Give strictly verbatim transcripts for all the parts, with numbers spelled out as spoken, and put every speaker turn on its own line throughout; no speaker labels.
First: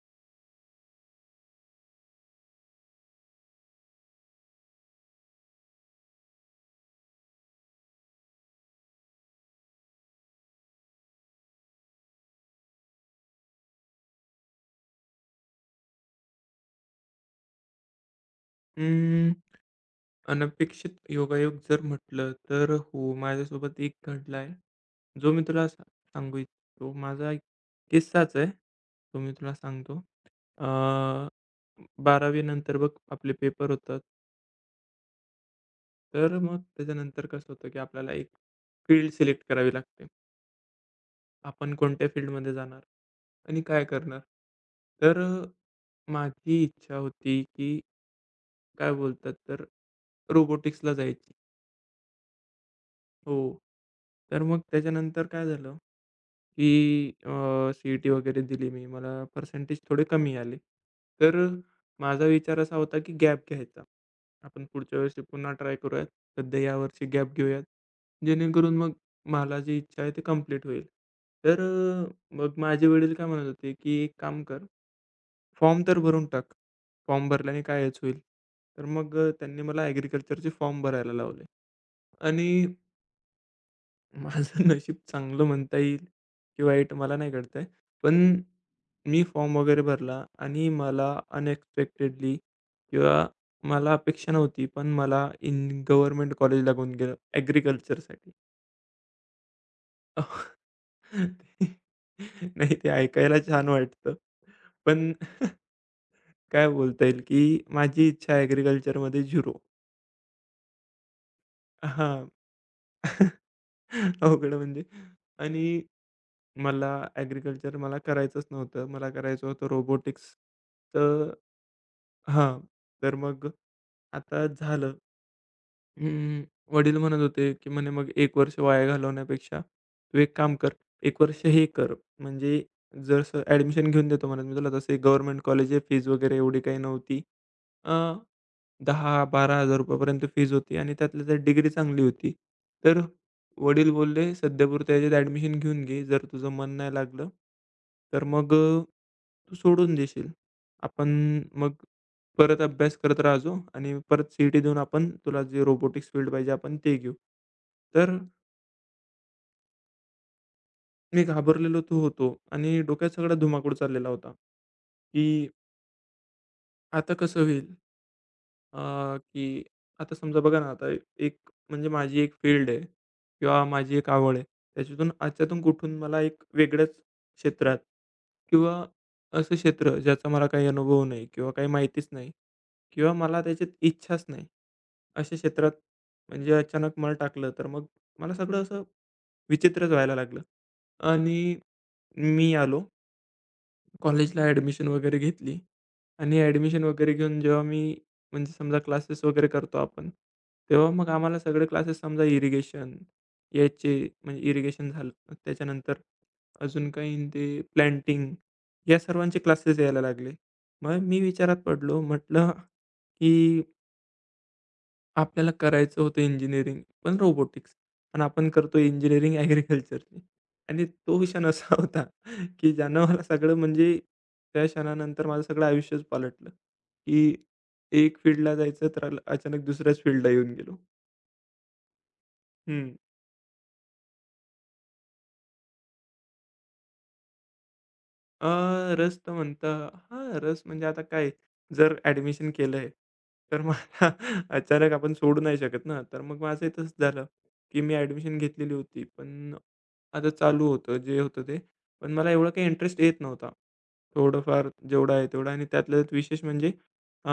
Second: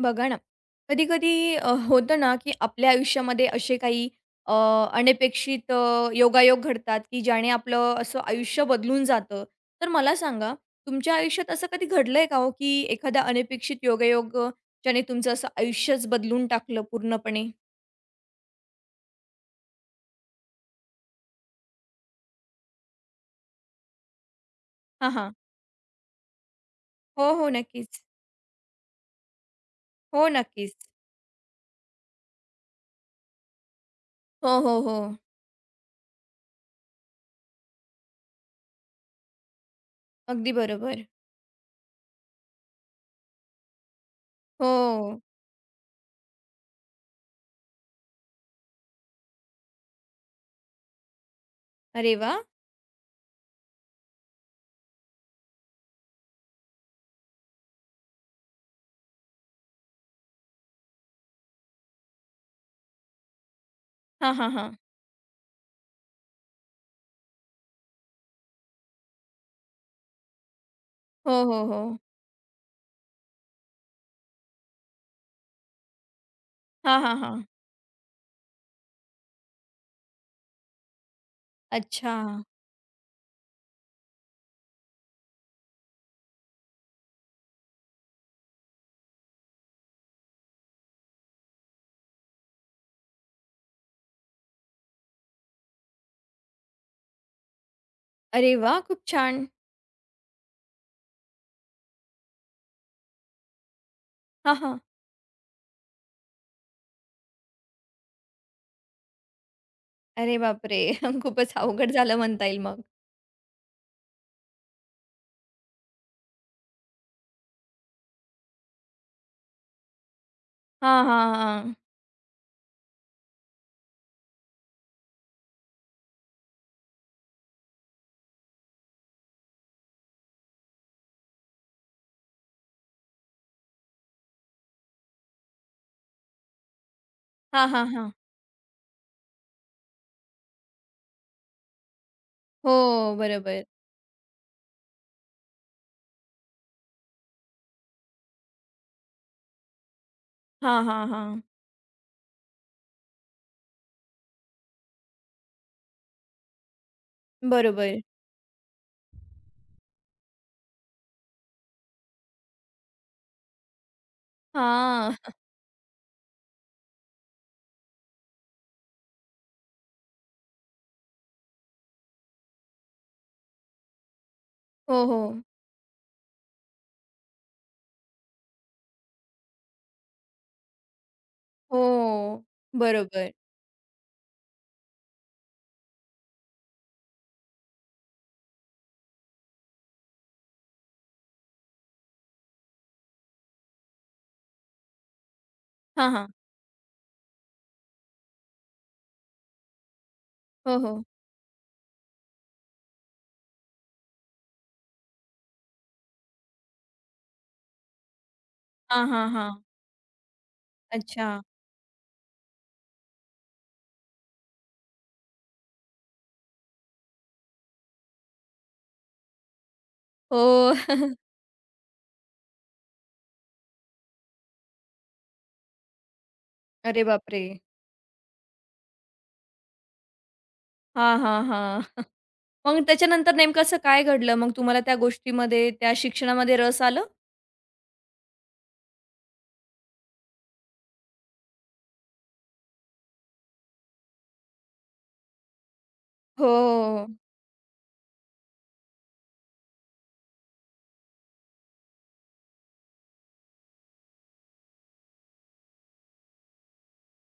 बघा ना, कधी-कधी अ, होतं ना, की आपल्या आयुष्यामध्ये असे काही अ, अनपेक्षित अ, योगायोग घडतात, की ज्याने आपलं असं आयुष्य बदलून जातं. तर मला सांगा, तुमच्या आयुष्यात असं कधी घडलंय का हो, की एखादा अनपेक्षित योगायोग अ, ज्याने तुमचं असं आयुष्यच बदलून टाकलं पूर्णपणे?
अं, अनपेक्षित योगायोग जर म्हटलं तर हो, माझ्यासोबत एक घडला आहे,
हां, हां.
जो मी तुला सा सांगू इच्छितो. माझा
हो,
एक
हो. नक्कीच.
किस्साच आहे, तो मी तुला सांगतो.
हो, नक्कीच.
अ, बारावी नंतर बघ आपले पेपर होतात,
हो, हो, हो.
तर मग त्याच्यानंतर कसं होतं, की आपल्याला एक फील्ड सिलेक्ट करावी लागते.
अगदी बरोबर.
आपण कोणत्या फील्डमध्ये जाणार आणि काय करणार? तर
हो.
अ, माझी इच्छा होती, की काय बोलतात तर रोबोटिक्सला जायची.
अरे वाह!
हो. तर मग त्याच्यानंतर काय झालं, की अ, सी ई टी वगैरे दिली मी. मला पर्सेंटेज थोडे कमी आले. तर अ, माझा विचार असा होता, की गॅप घ्यायचा.
हां, हां,
आपण
हां.
पुढच्या वेळेस पुन्हा ट्राय करूयात. सध्या यावर्षी गॅप घेऊयात. जेणेकरून मग मला जी इच्छा आहे, ती कंप्लीट होईल.
हो,
तर
हो, हो.
अ, मग माझे वडील काय म्हणत होते, की "एक काम कर, फॉर्म तर भरून टाक.
हां, हां,
फॉर्म
हां.
भरल्याने काय होईल." तर मग अ, त्यांनी मला ॲग्रीकल्चरचे फॉर्म भरायला लावले
अच्छा.
आणि माझं नशीब चांगलं म्हणता येईल की वाईट मला नाही कळत आहे. पण मी फॉर्म वगैरे भरला आणि मला अनएक्सपेक्टेडली किंवा मला अपेक्षा नव्हती, पण मला इन गव्हर्नमेंट कॉलेज लागून गेलं ॲग्रीकल्चरसाठी.
अरे वाह! खूप छान.
नाही ते ऐकायला छान वाटतं.
हां, हां.
पण काय बोलता येईल की माझी इच्छा ॲग्रीकल्चरमध्ये शून्य
अरे बापरे! खूपच अवघड झालं
हां.
म्हणता येईल मग.
अवघड म्हणजे आणि मला ॲग्रीकल्चर मला करायचंच नव्हतं. मला करायचं होतं रोबोटिक्स.
हां,
तर
हां, हां.
हां, तर मग आता झालं. अं, वडील म्हणत होते, की म्हणे, "मग एक वर्ष वाया घालवण्यापेक्षा तू एक काम कर, एक वर्ष हे कर, म्हणजे जसं ॲडमिशन घेऊन देतो" म्हणत मी तुला, तसे गव्हर्नमेंट कॉलेज फीज वगैरे एवढी काही नव्हती.
हां, हां, हां.
₹दहा हजार-बारा हजार पर्यंत फीज होती आणि त्यातल्या त्यात डिग्री चांगली होती. तर
हो, बरोबर.
वडील बोलले, "सध्यापुरतं याच्यात ॲडमिशन घेऊन घे. जर तुझं मन नाही लागलं, तर मग अ, तू सोडून देशील.
हां, हां,
आपण
हां.
मग परत अभ्यास करत राहायचो आणि परत सी टी देऊन आपण तुला जे रोबोटिक्स फील्ड पाहिजे आपण ते घेऊ."
बरोबर.
तर मी घाबरलेलो तो होतो आणि डोक्यात सगळा धुमाकूळ चाललेला होता,
हां.
की आता कसं होईल? अ, की आता समजा बघा ना, आता एक म्हणजे माझी एक फील्ड आहे किंवा माझी एक आवड आहे.
हो,
त्याच्यातून
हो.
याच्यातून कुठून मला एक वेगळ्याच क्षेत्रात किंवा असं क्षेत्र ज्याचा मला काही अनुभव नाही किंवा काही माहितीच नाही
हो,
किंवा
बरोबर.
मला त्याच्यात इच्छाच नाही, अशा क्षेत्रात म्हणजे अचानक मला टाकलं, तर मग मला सगळं असं विचित्रच व्हायला लागलं आणि मी आलो कॉलेजला ॲडमिशन वगैरे घेतली
हां, हां.
आणि ॲडमिशन वगैरे घेऊन जेव्हा मी म्हणजे समजा क्लासेस वगैरे करतो आपण,
हो,
तेव्हा
हो.
मग आम्हाला सगळे क्लासेस समजा इरिगेशन याचे म्हणजे इरिगेशन झालं, त्याच्यानंतर अजून काही ते प्लॅन्टिंग या
हां, हां,
सर्वांचे
हां.
क्लासेस यायला लागले. मग मी
अच्छा.
विचारात पडलो, म्हटलं की आपल्याला करायचं होतं इंजिनिअरिंग, पण रोबोटिक्स. आणि आपण करतोय इंजिनिअरिंग ॲग्रीकल्चरची.
हो.
आणि तो क्षण असा होता, की ज्यानं मला सगळं म्हणजे त्या क्षणानंतर माझं सगळं आयुष्यच पालटलं,
अरे
की
बापरे!
एक फील्डला जायचं तर अल- अचानक दुसऱ्याच फील्डला येऊन गेलो.
हां, हां, हां. मग
हं.
त्याच्यानंतर नेमकं असं काय घडलं? मग तुम्हाला त्या गोष्टीमध्ये, त्या शिक्षणामध्ये रस आलं?
अ, रस तर म्हणता हां, रस म्हणजे आता काय, जर ॲडमिशन केलंय, तर मग आता अचानक आपण सोडू नाही शकत ना. तर मग
हो.
माझं तसंच झालं, की मी ॲडमिशन घेतलेली होती. पण आता चालू होतं, जे होतं ते. पण मला एवढा काही इंटरेस्ट येत नव्हता. थोडंफार जेवढा आहे तेवढा आणि त्यातल्या त्यात विशेष म्हणजे अ,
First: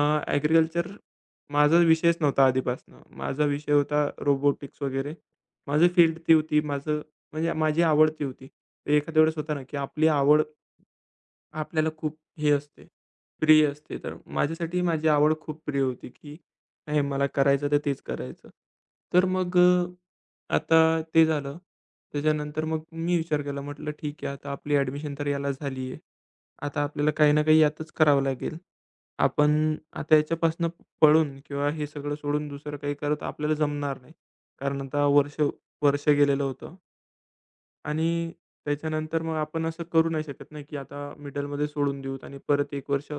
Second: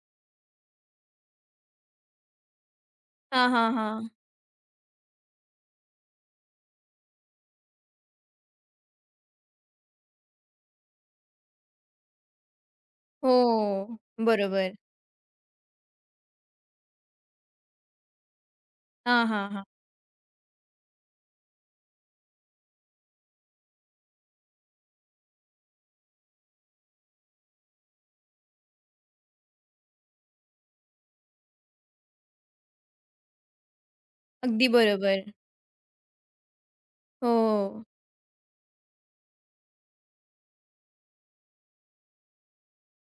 माझा विषयच नव्हता आधीपासनं. माझा
हां,
विषय
हां,
होता
हां.
रोबोटिक्स वगैरे. माझी फील्ड ती होती. माझं म्हणजे माझी आवड ती होती. ते एखाद्या वेळेस होतं ना, की आपली आवड आपल्याला खूप हे असते, प्रिय
हो.
असते. तर
बरोबर.
माझ्यासाठी माझी आवड खूप प्रिय होती, की नाही मला करायचं तर तेच करायचं.
हां,
तर
हां,
मग
हां.
अ, आता ते झालं. त्याच्यानंतर मग मी विचार केला म्हटलं ठीक आहे आता आपली ॲडमिशन तर याला झाली आहे. आता आपल्याला काही ना काही यातच करावं लागेल. आपण आता याच्यापासून पळून किंवा हे सगळं सोडून दुसरं काही करत आपल्याला जमणार नाही.
अगदी
कारण आता
बरोबर.
वर्ष वर्ष गेलेलं होतं.
हो.
आणि त्याच्यानंतर मग आपण असं करू नाही शकत नाही, की आता मिडलमध्ये सोडून देऊत आणि परत एक वर्ष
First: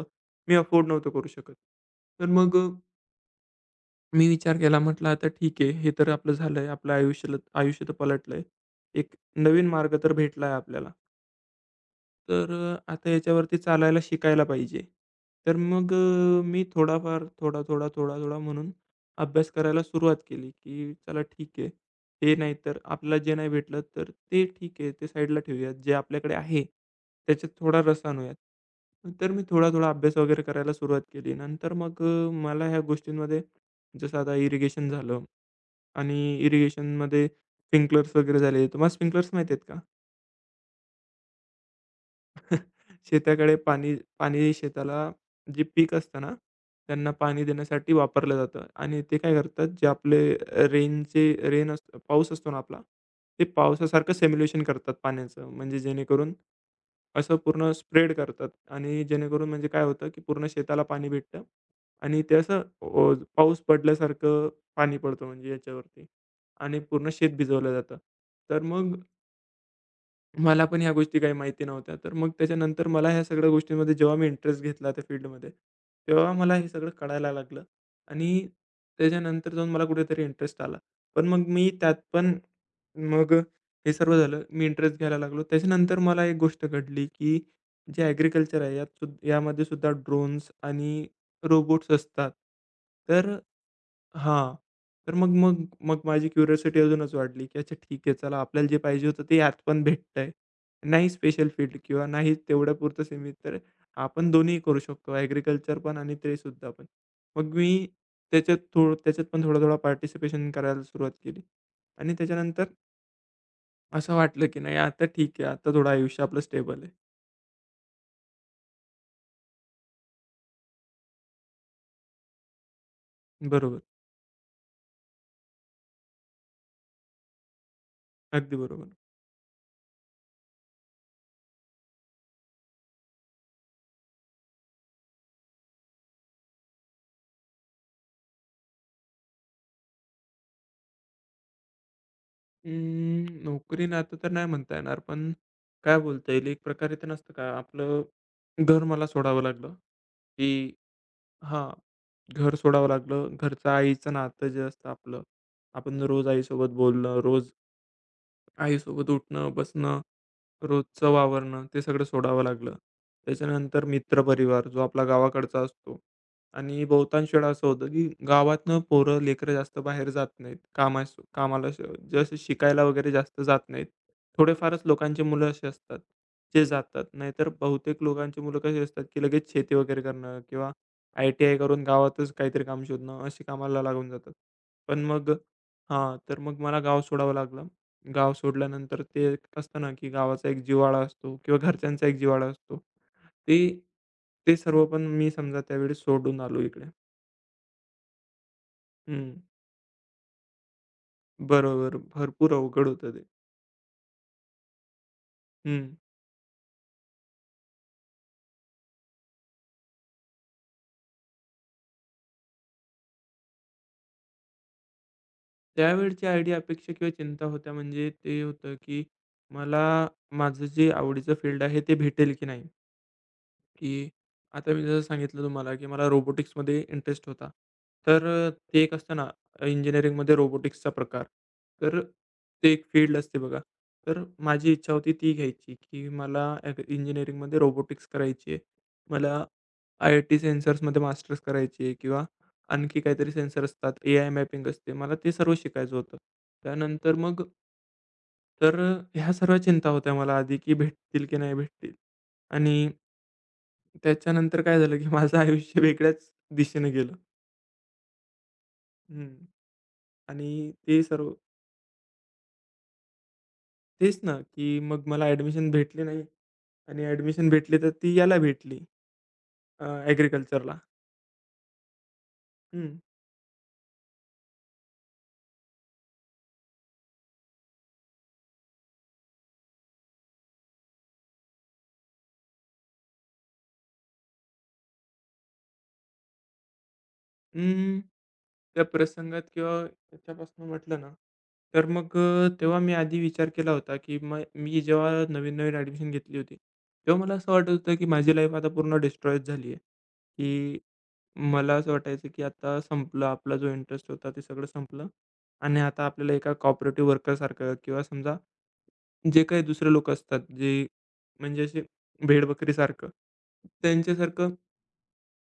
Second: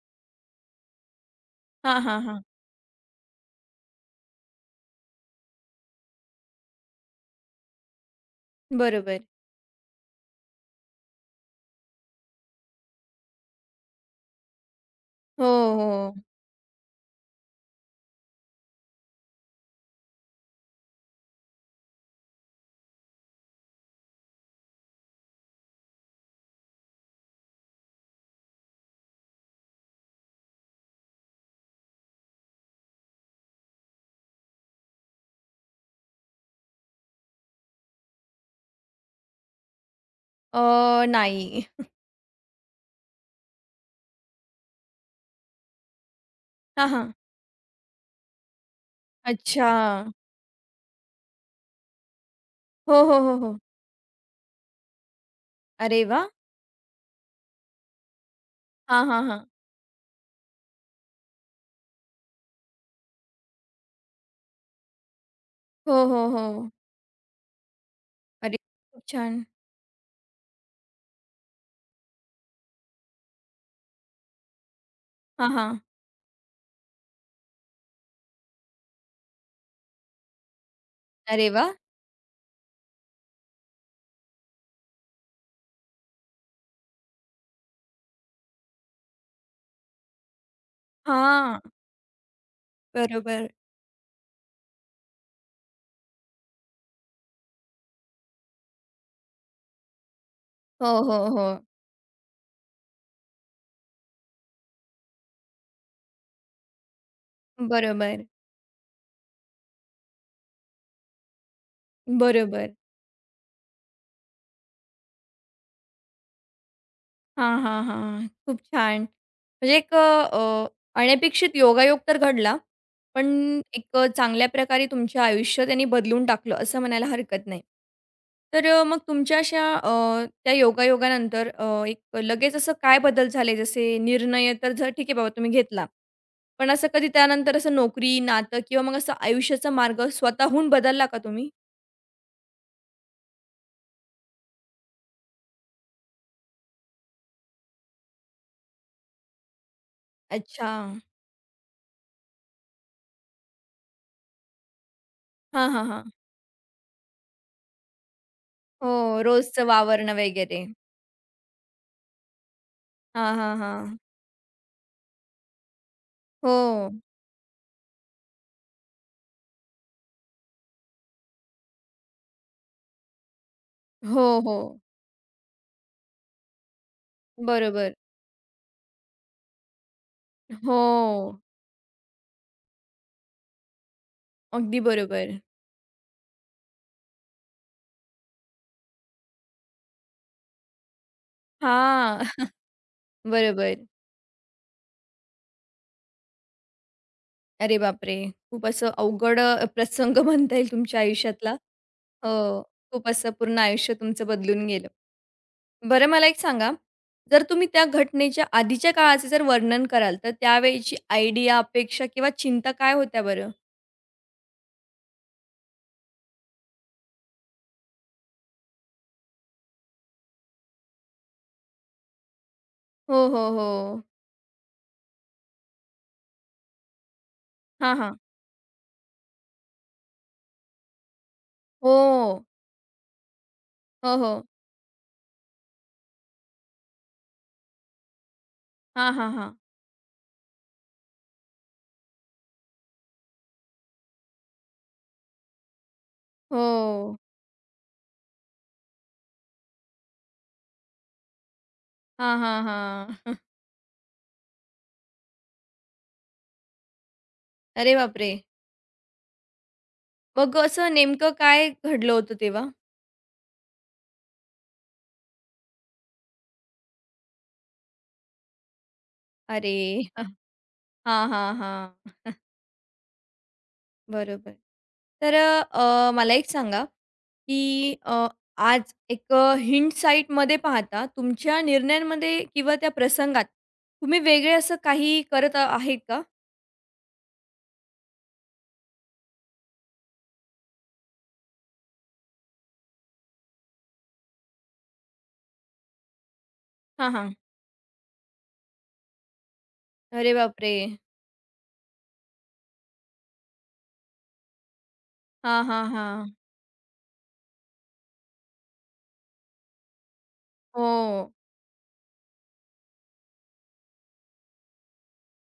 मी अफोर्ड नव्हतो करू शकत.
हां, हां,
तर
हां.
मग अ, मी विचार केला म्हटलं आता ठीक आहे, हे तर आपलं झालंय. आपलं आयुष्याला आयुष्य तर पलटलंय. एक
बरोबर.
नवीन मार्ग तर भेटला आहे आपल्याला. तर अ, आता याच्यावरती चालायला शिकायला पाहिजे.
हो,
तर मग
हो.
अ, मी थोडाफार, थोडा, थोडा, थोडा, थोडा म्हणून अभ्यास करायला सुरुवात केली, की चला ठीक आहे. हे नाही तर आपल्याला जे नाही भेटलं तर ते ठीक आहे, ते साईडला ठेवूयात. जे आपल्याकडे आहे त्याच्यात थोडा रस आणूयात. तर मी थोडा-थोडा अभ्यास वगैरे करायला सुरुवात केली. नंतर मग अ, मला ह्या गोष्टींमध्ये जसं आता इरिगेशन झालं आणि इरिगेशनमध्ये स्प्रिंकलर्स वगैरे झाले. तुम्हाला स्प्रिंकलर्स माहिती आहेत का?
अ, नाही.
शेताकडे पाणी पाणी शेताला जे पीक असतं ना,
हां,
त्यांना
हां.
पाणी देण्यासाठी वापरलं जातं आणि ते काय करतात,
अच्छा.
जे आपले रेनचे रेन असतं पाऊस असतो ना आपला,
हो, हो, हो,
ते
हो.
पावसासारखं सिम्युलेशन करतात पाण्याचं. म्हणजे
अरे वाह!
जेणेकरून असं पूर्ण स्प्रेड करतात आणि
हां, हां, हां.
जेणेकरून म्हणजे काय होतं, की पूर्ण शेताला पाणी भेटतं आणि ते असं अ, पाऊस पडल्यासारखं पाणी पडतं म्हणजे
हो,
याच्यावरती
हो, हो.
आणि पूर्ण शेत भिजवलं जातं.
अरे,
तर मग
खूप छान.
मला पण ह्या गोष्टी काही माहिती नव्हत्या. तर मग त्याच्यानंतर मला ह्या सगळ्या गोष्टींमध्ये जेव्हा मी इंटरेस्ट घेतला त्या
हां,
फील्डमध्ये,
हां.
तेव्हा मला हे सगळं कळायला लागलं आणि त्याच्यानंतर जाऊन मला कुठेतरी इंटरेस्ट आला. पण मग
अरे
मी
वाह!
त्यात पण मग हे सर्व झालं. मी इंटरेस्ट घ्यायला लागलो. त्याच्यानंतर मला एक गोष्ट घडली, की जे ॲग्रीकल्चर आहे यात सुद्धा यामध्ये सुद्धा ड्रोन्स आणि
हां.
रोबोट्स असतात. तर
बरोबर.
हां. तर मग मग मग माझी क्युरिओसिटी अजूनच वाढली, की अच्छा ठीक आहे चला आपल्याला जे पाहिजे होतं ते यात पण भेटतंय.
हो,
नाही
हो, हो.
स्पेशल फील्ड किंवा नाही तेवढ्यापुरतं सीमित, तर आपण दोन्ही करू शकतो ॲग्रीकल्चर पण आणि ते सुद्धा पण. मग मी
बरोबर.
त्याच्यात थोडं त्याच्यात पण थोडा-थोडा पार्टिसिपेशन करायला सुरुवात केली आणि त्याच्यानंतर
बरोबर.
असं वाटलं, की नाही आता ठीक आहे, आता थोडं आयुष्य आपलं स्टेबल आहे.
हां, हां, हां. खूप छान. म्हणजे एक अ, अनपेक्षित योगायोग तर घडला, पण
बरोबर,
एक चांगल्या प्रकारे तुमचे आयुष्य त्यांनी बदलून टाकलं, असं म्हणायला हरकत नाही.
अगदी
तर अ,
बरोबर.
मग तुमच्या अशा अ, त्या योगायोगानंतर अ, एक लगेच असं काय बदल झाले? जसे निर्णय तर जर ठीक आहे बाबा तुम्ही घेतला, पण असं कधी त्यानंतर असं नोकरी, नातं किंवा मग असं आयुष्याचा मार्ग स्वतःहून बदलला का तुम्ही?
अं, नोकरी नातं तर नाही म्हणता येणार, पण काय बोलता येईल, एक प्रकारे ते नसतं का, आपलं घर मला सोडावं लागलं, की
अच्छा.
हां, घर सोडावं लागलं. घरचं आईचं नातं जे असतं आपलं,
हां, हां,
आपण
हां.
रोज आईसोबत बोलणं, रोज
हो,
आईसोबत उठणं,
रोजचं
बसणं,
वावरणं वगैरे.
रोजचं वावरणं ते सगळं सोडावं लागलं.
हां, हां,
त्याच्यानंतर
हां.
मित्रपरिवार जो आपला गावाकडचा असतो आणि
हो.
बहुतांश वेळा असं होतं, की गावातनं पोरं, लेकरं जास्त बाहेर जात नाहीत. कामास कामाला श जसं शिकायला वगैरे जास्त जात नाहीत.
हो, हो.
थोडेफारच लोकांची मुलं अशी असतात, जे जातात. नाहीतर
बरोबर.
बहुतेक लोकांची मुलं कशी असतात, की लगेच शेती वगैरे करणं किंवा
हो,
आय टी आय करून गावातच काहीतरी काम शोधणं, अशी कामाला लागून जातात.
अगदी
पण मग
बरोबर.
हां, तर मग मला गाव सोडावं लागलं. गाव सोडल्यानंतर ते एक असतं ना, की गावाचा एक जिव्हाळा असतो किंवा घरच्यांचा एक
हां,
जिव्हाळा असतो. ते
बरोबर.
ते सर्व पण मी समजा त्यावेळी सोडून आलो इकडे.
अरे बापरे! खूप असं अवघड
हं.
अ, प्रसंग म्हणता येईल तुमच्या आयुष्यातला.
बरोबर. भरपूर
हो,
अवघड
खूप
होतं ते.
असं पूर्ण आयुष्य तुमचं बदलून गेलं.
हं.
बरं मला एक सांगा, जर तुम्ही त्या घटनेच्या आधीच्या काळाचं जर वर्णन कराल, तर त्यावेळीची आयडिया, अपेक्षा किंवा चिंता काय होत्या बरं?
त्यावेळची आयडिया, अपेक्षा किंवा चिंता होत्या म्हणजे ते होतं, की मला माझं जे आवडीचं फील्ड आहे ते भेटेल की नाही?
हो, हो, हो.
की आता मी जसं सांगितलं तुम्हाला, की मला रोबोटिक्समध्ये इंटरेस्ट होता.
हां, हां.
तर अ, ते एक असतं ना इंजिनिअरिंगमध्ये रोबोटिक्सचा प्रकार.
हो.
तर ते एक फील्ड असते बघा.
हो,
तर
हो.
माझी इच्छा होती ती घ्यायची, की मला ॲग इंजिनिअरिंगमध्ये रोबोटिक्स करायची आहे.
हां, हां,
मला
हां.
आय आय टी सेन्सर्समध्ये मास्टर्स करायची आहे किंवा आणखी काहीतरी सेन्सर असतात, ए आय मॅपिंग असते. मला ते सर्व शिकायचं होतं. त्यानंतर
हो.
मग तर अ, ह्या सर्व चिंता होत्या मला आधी, की भेटतील की नाही भेटतील
हां, हां,
आणि
हां.
त्याच्यानंतर काय झालं, की माझं आयुष्य वेगळ्याच दिशेने गेलं.
अरे बापरे!
हं. आणि
मग असं
ते
नेमकं
सर्व
काय घडलं होतं तेव्हा?
तेच ना, की मग मला ॲडमिशन भेटली नाही आणि ॲडमिशन भेटली तर ती याला भेटली
अरे!
अ,
हां, हां, हां. बरोबर. तर अ, मला एक सांगा, की अ, आज एक अ, हिंडसाइटमध्ये पाहता तुमच्या निर्णयांमध्ये किंवा त्या प्रसंगात तुम्ही वेगळे असं काही करत आ- आहेत का?
अं, त्या प्रसंगात किंवा त्याच्यापासून म्हटलं ना, तर मग अ, तेव्हा मी आधी विचार केला होता, की मग मी जेव्हा नवीन-नवीन ॲडमिशन घेतली होती,
हां,
तेव्हा
हां.
मला असं वाटत होतं, की माझी लाईफ आता पूर्ण डिस्ट्रॉयच झाली आहे,
अरे बापरे!
की मला असं वाटायचं, की आता संपलं आपला जो इंटरेस्ट होता ते सगळं संपलं
हां,
आणि
हां,
आता
हां.
आपल्याला एका कॉपरेटिव्ह वर्करसारखं किंवा समजा जे काही दुसरे लोकं असतात, जे
हो.
म्हणजे असे भेडबकरीसारखं, त्यांच्यासारखं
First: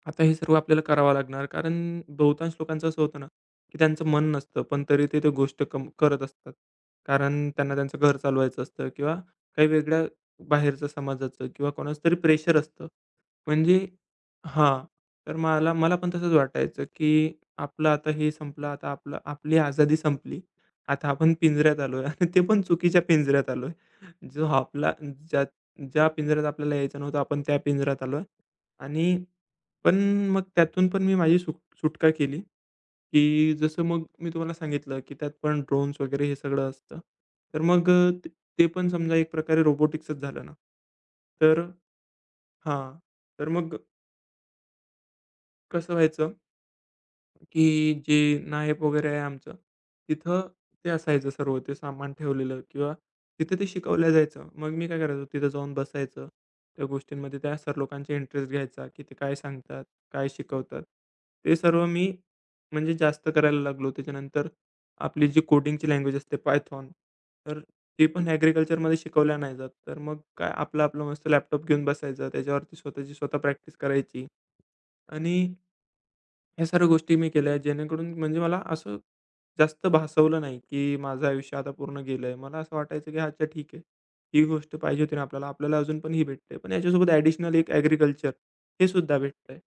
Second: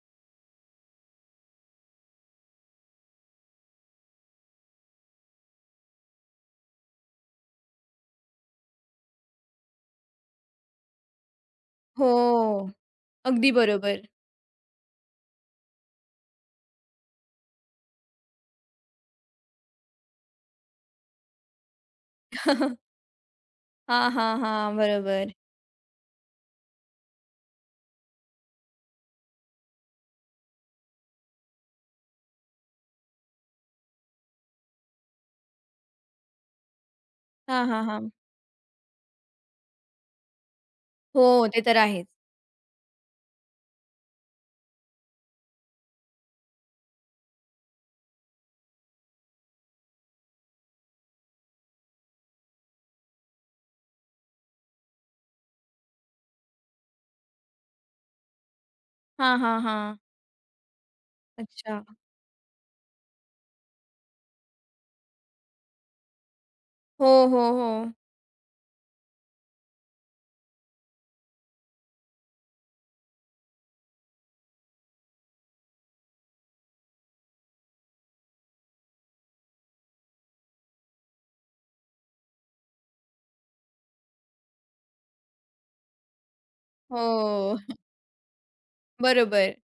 आता हे सर्व आपल्याला करावं लागणार कारण बहुतांश लोकांचं असं होतं ना, की त्यांचं मन नसतं, पण तरी ते त्या गोष्ट कम करत असतात. कारण त्यांना त्यांचं घर चालवायचं असतं किंवा काही वेगळ्या बाहेरचं समाजाचं किंवा कोणाचं
हो.
तरी प्रेशर असतं.
अगदी
म्हणजे
बरोबर.
हां, तर मला मला पण तसंच वाटायचं, की आपलं आता हे संपलं, आता आपलं आपली आझादी संपली. आता आपण पिंजऱ्यात आलोय आणि ते पण चुकीच्या पिंजऱ्यात आलोय.
हां, हां,
जो
हां.
आपला
बरोबर.
ज्या ज्या पिंजऱ्यात आपल्याला यायचं नव्हतं, आपण त्या पिंजऱ्यात आलोय आणि पण मग त्यातून पण मी माझी सुट सुटका केली, की जसं मग मी तुम्हाला सांगितलं, की त्यात पण ड्रोन्स वगैरे हे सगळं असतं. तर
हां, हां,
मग
हां.
अ, ते ते पण समजा एक प्रकारे रोबोटिक्सच झालं ना.
हो, ते
तर
तर आहेच.
हां. तर मग कसं व्हायचं की जे नायब वगैरे आहे आमचं, तिथं ते असायचं सर्व ते सामान ठेवलेलं किंवा तिथे ते शिकवलं जायचं. मग मी काय करायचो तिथं जाऊन बसायचं. त्या गोष्टींमध्ये त्या सर लोकांचा इंटरेस्ट घ्यायचा, की ते काय
हां, हां,
सांगतात,
हां.
काय शिकवतात. ते
अच्छा.
सर्व मी म्हणजे जास्त करायला लागलो. त्याच्यानंतर आपली जी कोडिंगची लँग्वेज असते पायथॉन,
हो, हो,
तर
हो.
ते पण ॲग्रीकल्चरमध्ये शिकवल्या नाही जात. तर मग काय आपलं आपलं मस्त लॅपटॉप घेऊन बसायचं, त्याच्यावरती स्वतःची स्वतः प्रॅक्टिस करायची आणि ह्या सर्व गोष्टी मी केल्या आहेत, जेणेकरून म्हणजे मला असं जास्त भासवलं नाही, की माझं आयुष्य आता पूर्ण गेलंय. मला असं वाटायचं, की अच्छा ठीक आहे. ही गोष्ट पाहिजे होती ना आपल्याला, आपल्याला अजून पण ही भेटते. पण याच्यासोबत ॲडिशनल
हो.
एक ॲग्रीकल्चर हे सुद्धा
बरोबर.
भेटतंय.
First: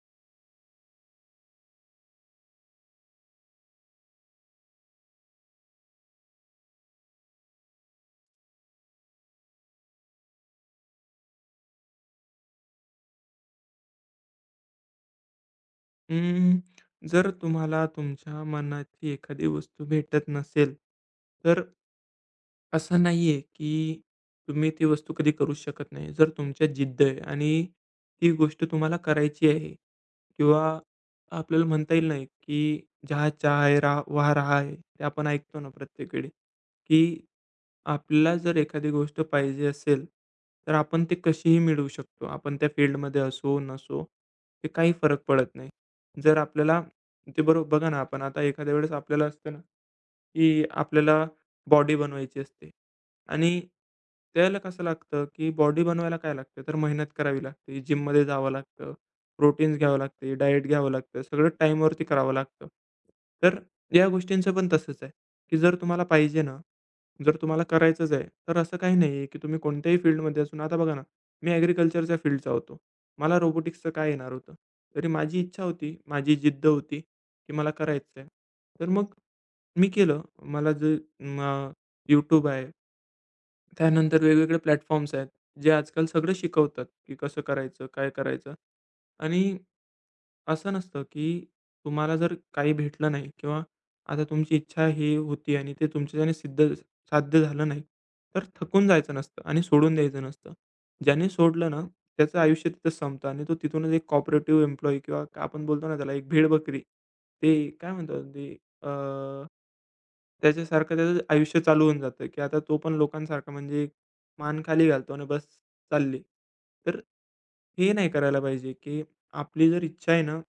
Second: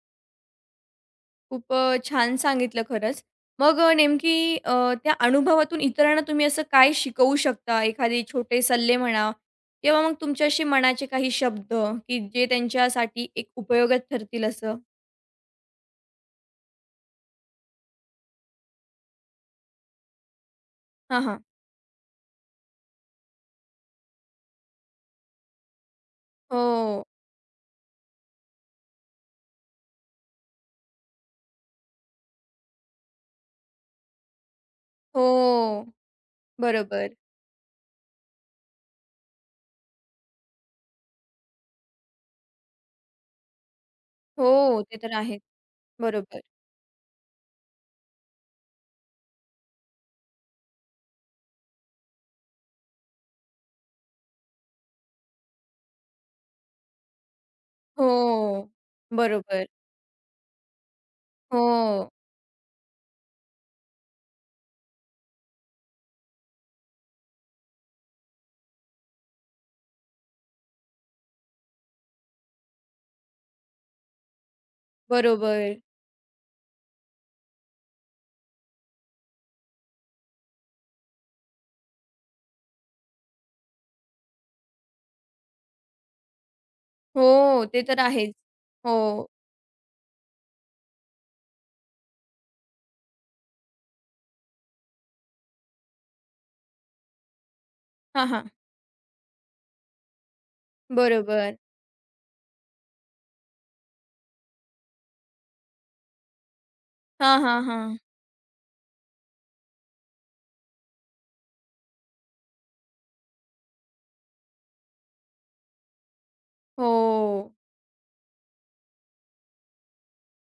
खूप अ, छान सांगितलं खरंच. मग अ, नेमकी अ, त्या अनुभवातून इतरांना तुम्ही असं काय शिकवू शकता? एखादे छोटे सल्ले म्हणा किंवा मग तुमचे असे मनाचे काही शब्द, की जे त्यांच्यासाठी एक उपयोगात ठरतील असं?
अं, जर तुम्हाला तुमच्या मनाची एखादी वस्तू भेटत नसेल,
हां, हां.
तर असं नाहीये, की तुम्ही ती वस्तू कधी करू शकत नाही. जर तुमच्यात जिद्द
हो.
आहे आणि ती गोष्ट तुम्हाला करायची आहे किंवा आपल्याला म्हणता येईल नाही, की जहाँ चाह है रहा वहा राह है. ते आपण ऐकतो ना
हो.
प्रत्येक वेळी,
बरोबर.
की आपल्याला जर एखादी गोष्ट पाहिजे असेल, तर आपण ते कशीही मिळवू शकतो. आपण त्या फील्डमध्ये असो, नसो, ते
हो,
काही
ते तर
फरक
आहेत.
पडत नाही. जर
बरोबर.
आपल्याला ते बरोबर बघा ना, आपण आता एखाद्या वेळेस आपल्याला असतं ना की आपल्याला बॉडी बनवायची असते आणि त्याला कसं लागतं, की बॉडी बनवायला काय लागतं, तर मेहनत करावी लागते, जिममध्ये जावं
हो.
लागतं,
बरोबर.
प्रोटीन्स घ्यावं लागते, डाएट घ्यावं लागतं, सगळं
हो.
टाईमवरती करावं लागतं. तर या गोष्टींचं पण तसंच आहे, की जर तुम्हाला पाहिजे ना, जर तुम्हाला करायचंच आहे, तर असं काही नाही आहे, की तुम्ही कोणत्याही फील्डमध्ये असून आता बघा ना, मी ॲग्रीकल्चरच्या फील्डचा होतो. मला रोबोटिक्सचं काय येणार होतं? तरी माझी इच्छा
बरोबर.
होती, माझी जिद्द होती, की मला करायचं आहे. तर मग मी केलं. मला जे अ, YouTube आहे, त्यानंतर वेगवेगळे प्लॅटफॉर्म्स आहेत, जे आजकाल सगळं शिकवतात, की कसं
हो, ते
करायचं,
तर
काय
आहेच.
करायचं
हो.
आणि असं नसतं, की तुम्हाला जर काही भेटलं नाही किंवा आता तुमची इच्छा ही होती आणि ते तुमच्याने सिद्ध साध्य झालं नाही,
हां,
तर
हां.
थकून जायचं नसतं आणि सोडून द्यायचं नसतं. ज्याने
बरोबर.
सोडलं ना, त्याचं आयुष्य तिथंच संपतं आणि तो तिथूनच एक कोऑपरेटिव्ह एम्प्लॉयी किंवा आपण बोलतो ना त्याला एक भेडबकरी,
हां, हां,
ते काय
हां.
म्हणतात ते त्याच्यासारखं त्याचं आयुष्य चालू होऊन जातं, की आता तो पण लोकांसारखा म्हणजे मान खाली घालतो आणि बस चालली.
हो.
तर हे नाही करायला पाहिजे, की आपली जर इच्छा आहे ना,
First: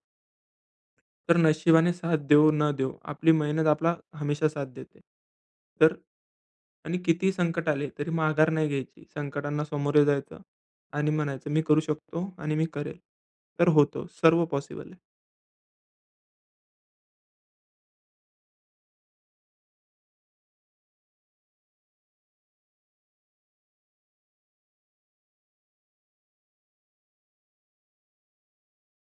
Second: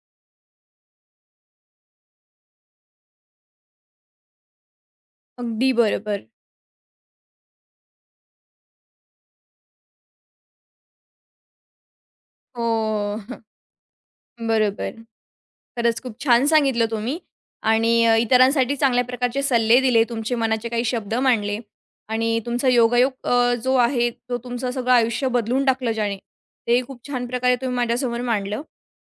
तर नशिबाने साथ देवो न देवो, आपली मेहनत आपला हमेशा साथ देते.
अगदी
तर
बरोबर.
आणि किती संकट आले तरी माघार नाही घ्यायची. संकटांना सामोरे जायचं आणि म्हणायचं, "मी करू शकतो आणि मी
हो.
करेल." तर होतं. सर्व
बरोबर.
पॉसिबल आहे.
खरंच खूप छान सांगितलं तुम्ही आणि अ, इतरांसाठी चांगल्या प्रकारचे सल्ले दिले, तुमचे मनाचे काही शब्द मांडले आणि तुमचा योगायोग अ, जो आहे, तो तुमचं सगळं आयुष्य बदलून टाकलं ज्याने, ते खूप छान प्रकारे तुम्ही माझ्यासमोर मांडलं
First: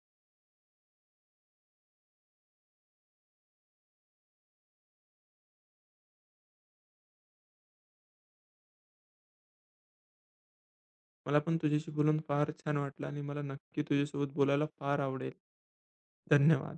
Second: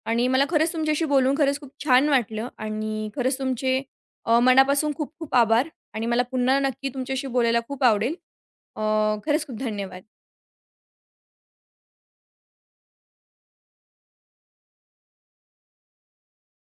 आणि मला खरंच तुमच्याशी बोलून खरंच खूप छान वाटलं आणि खरंच तुमचे अ, मनापासून खूप खूप आभार आणि मला पुन्हा नक्की तुमच्याशी बोलायला खूप आवडेल. अ, खरंच खूप धन्यवाद.
मला पण तुझ्याशी बोलून फार छान वाटलं आणि मला नक्की तुझ्यासोबत बोलायला फार आवडेल. धन्यवाद.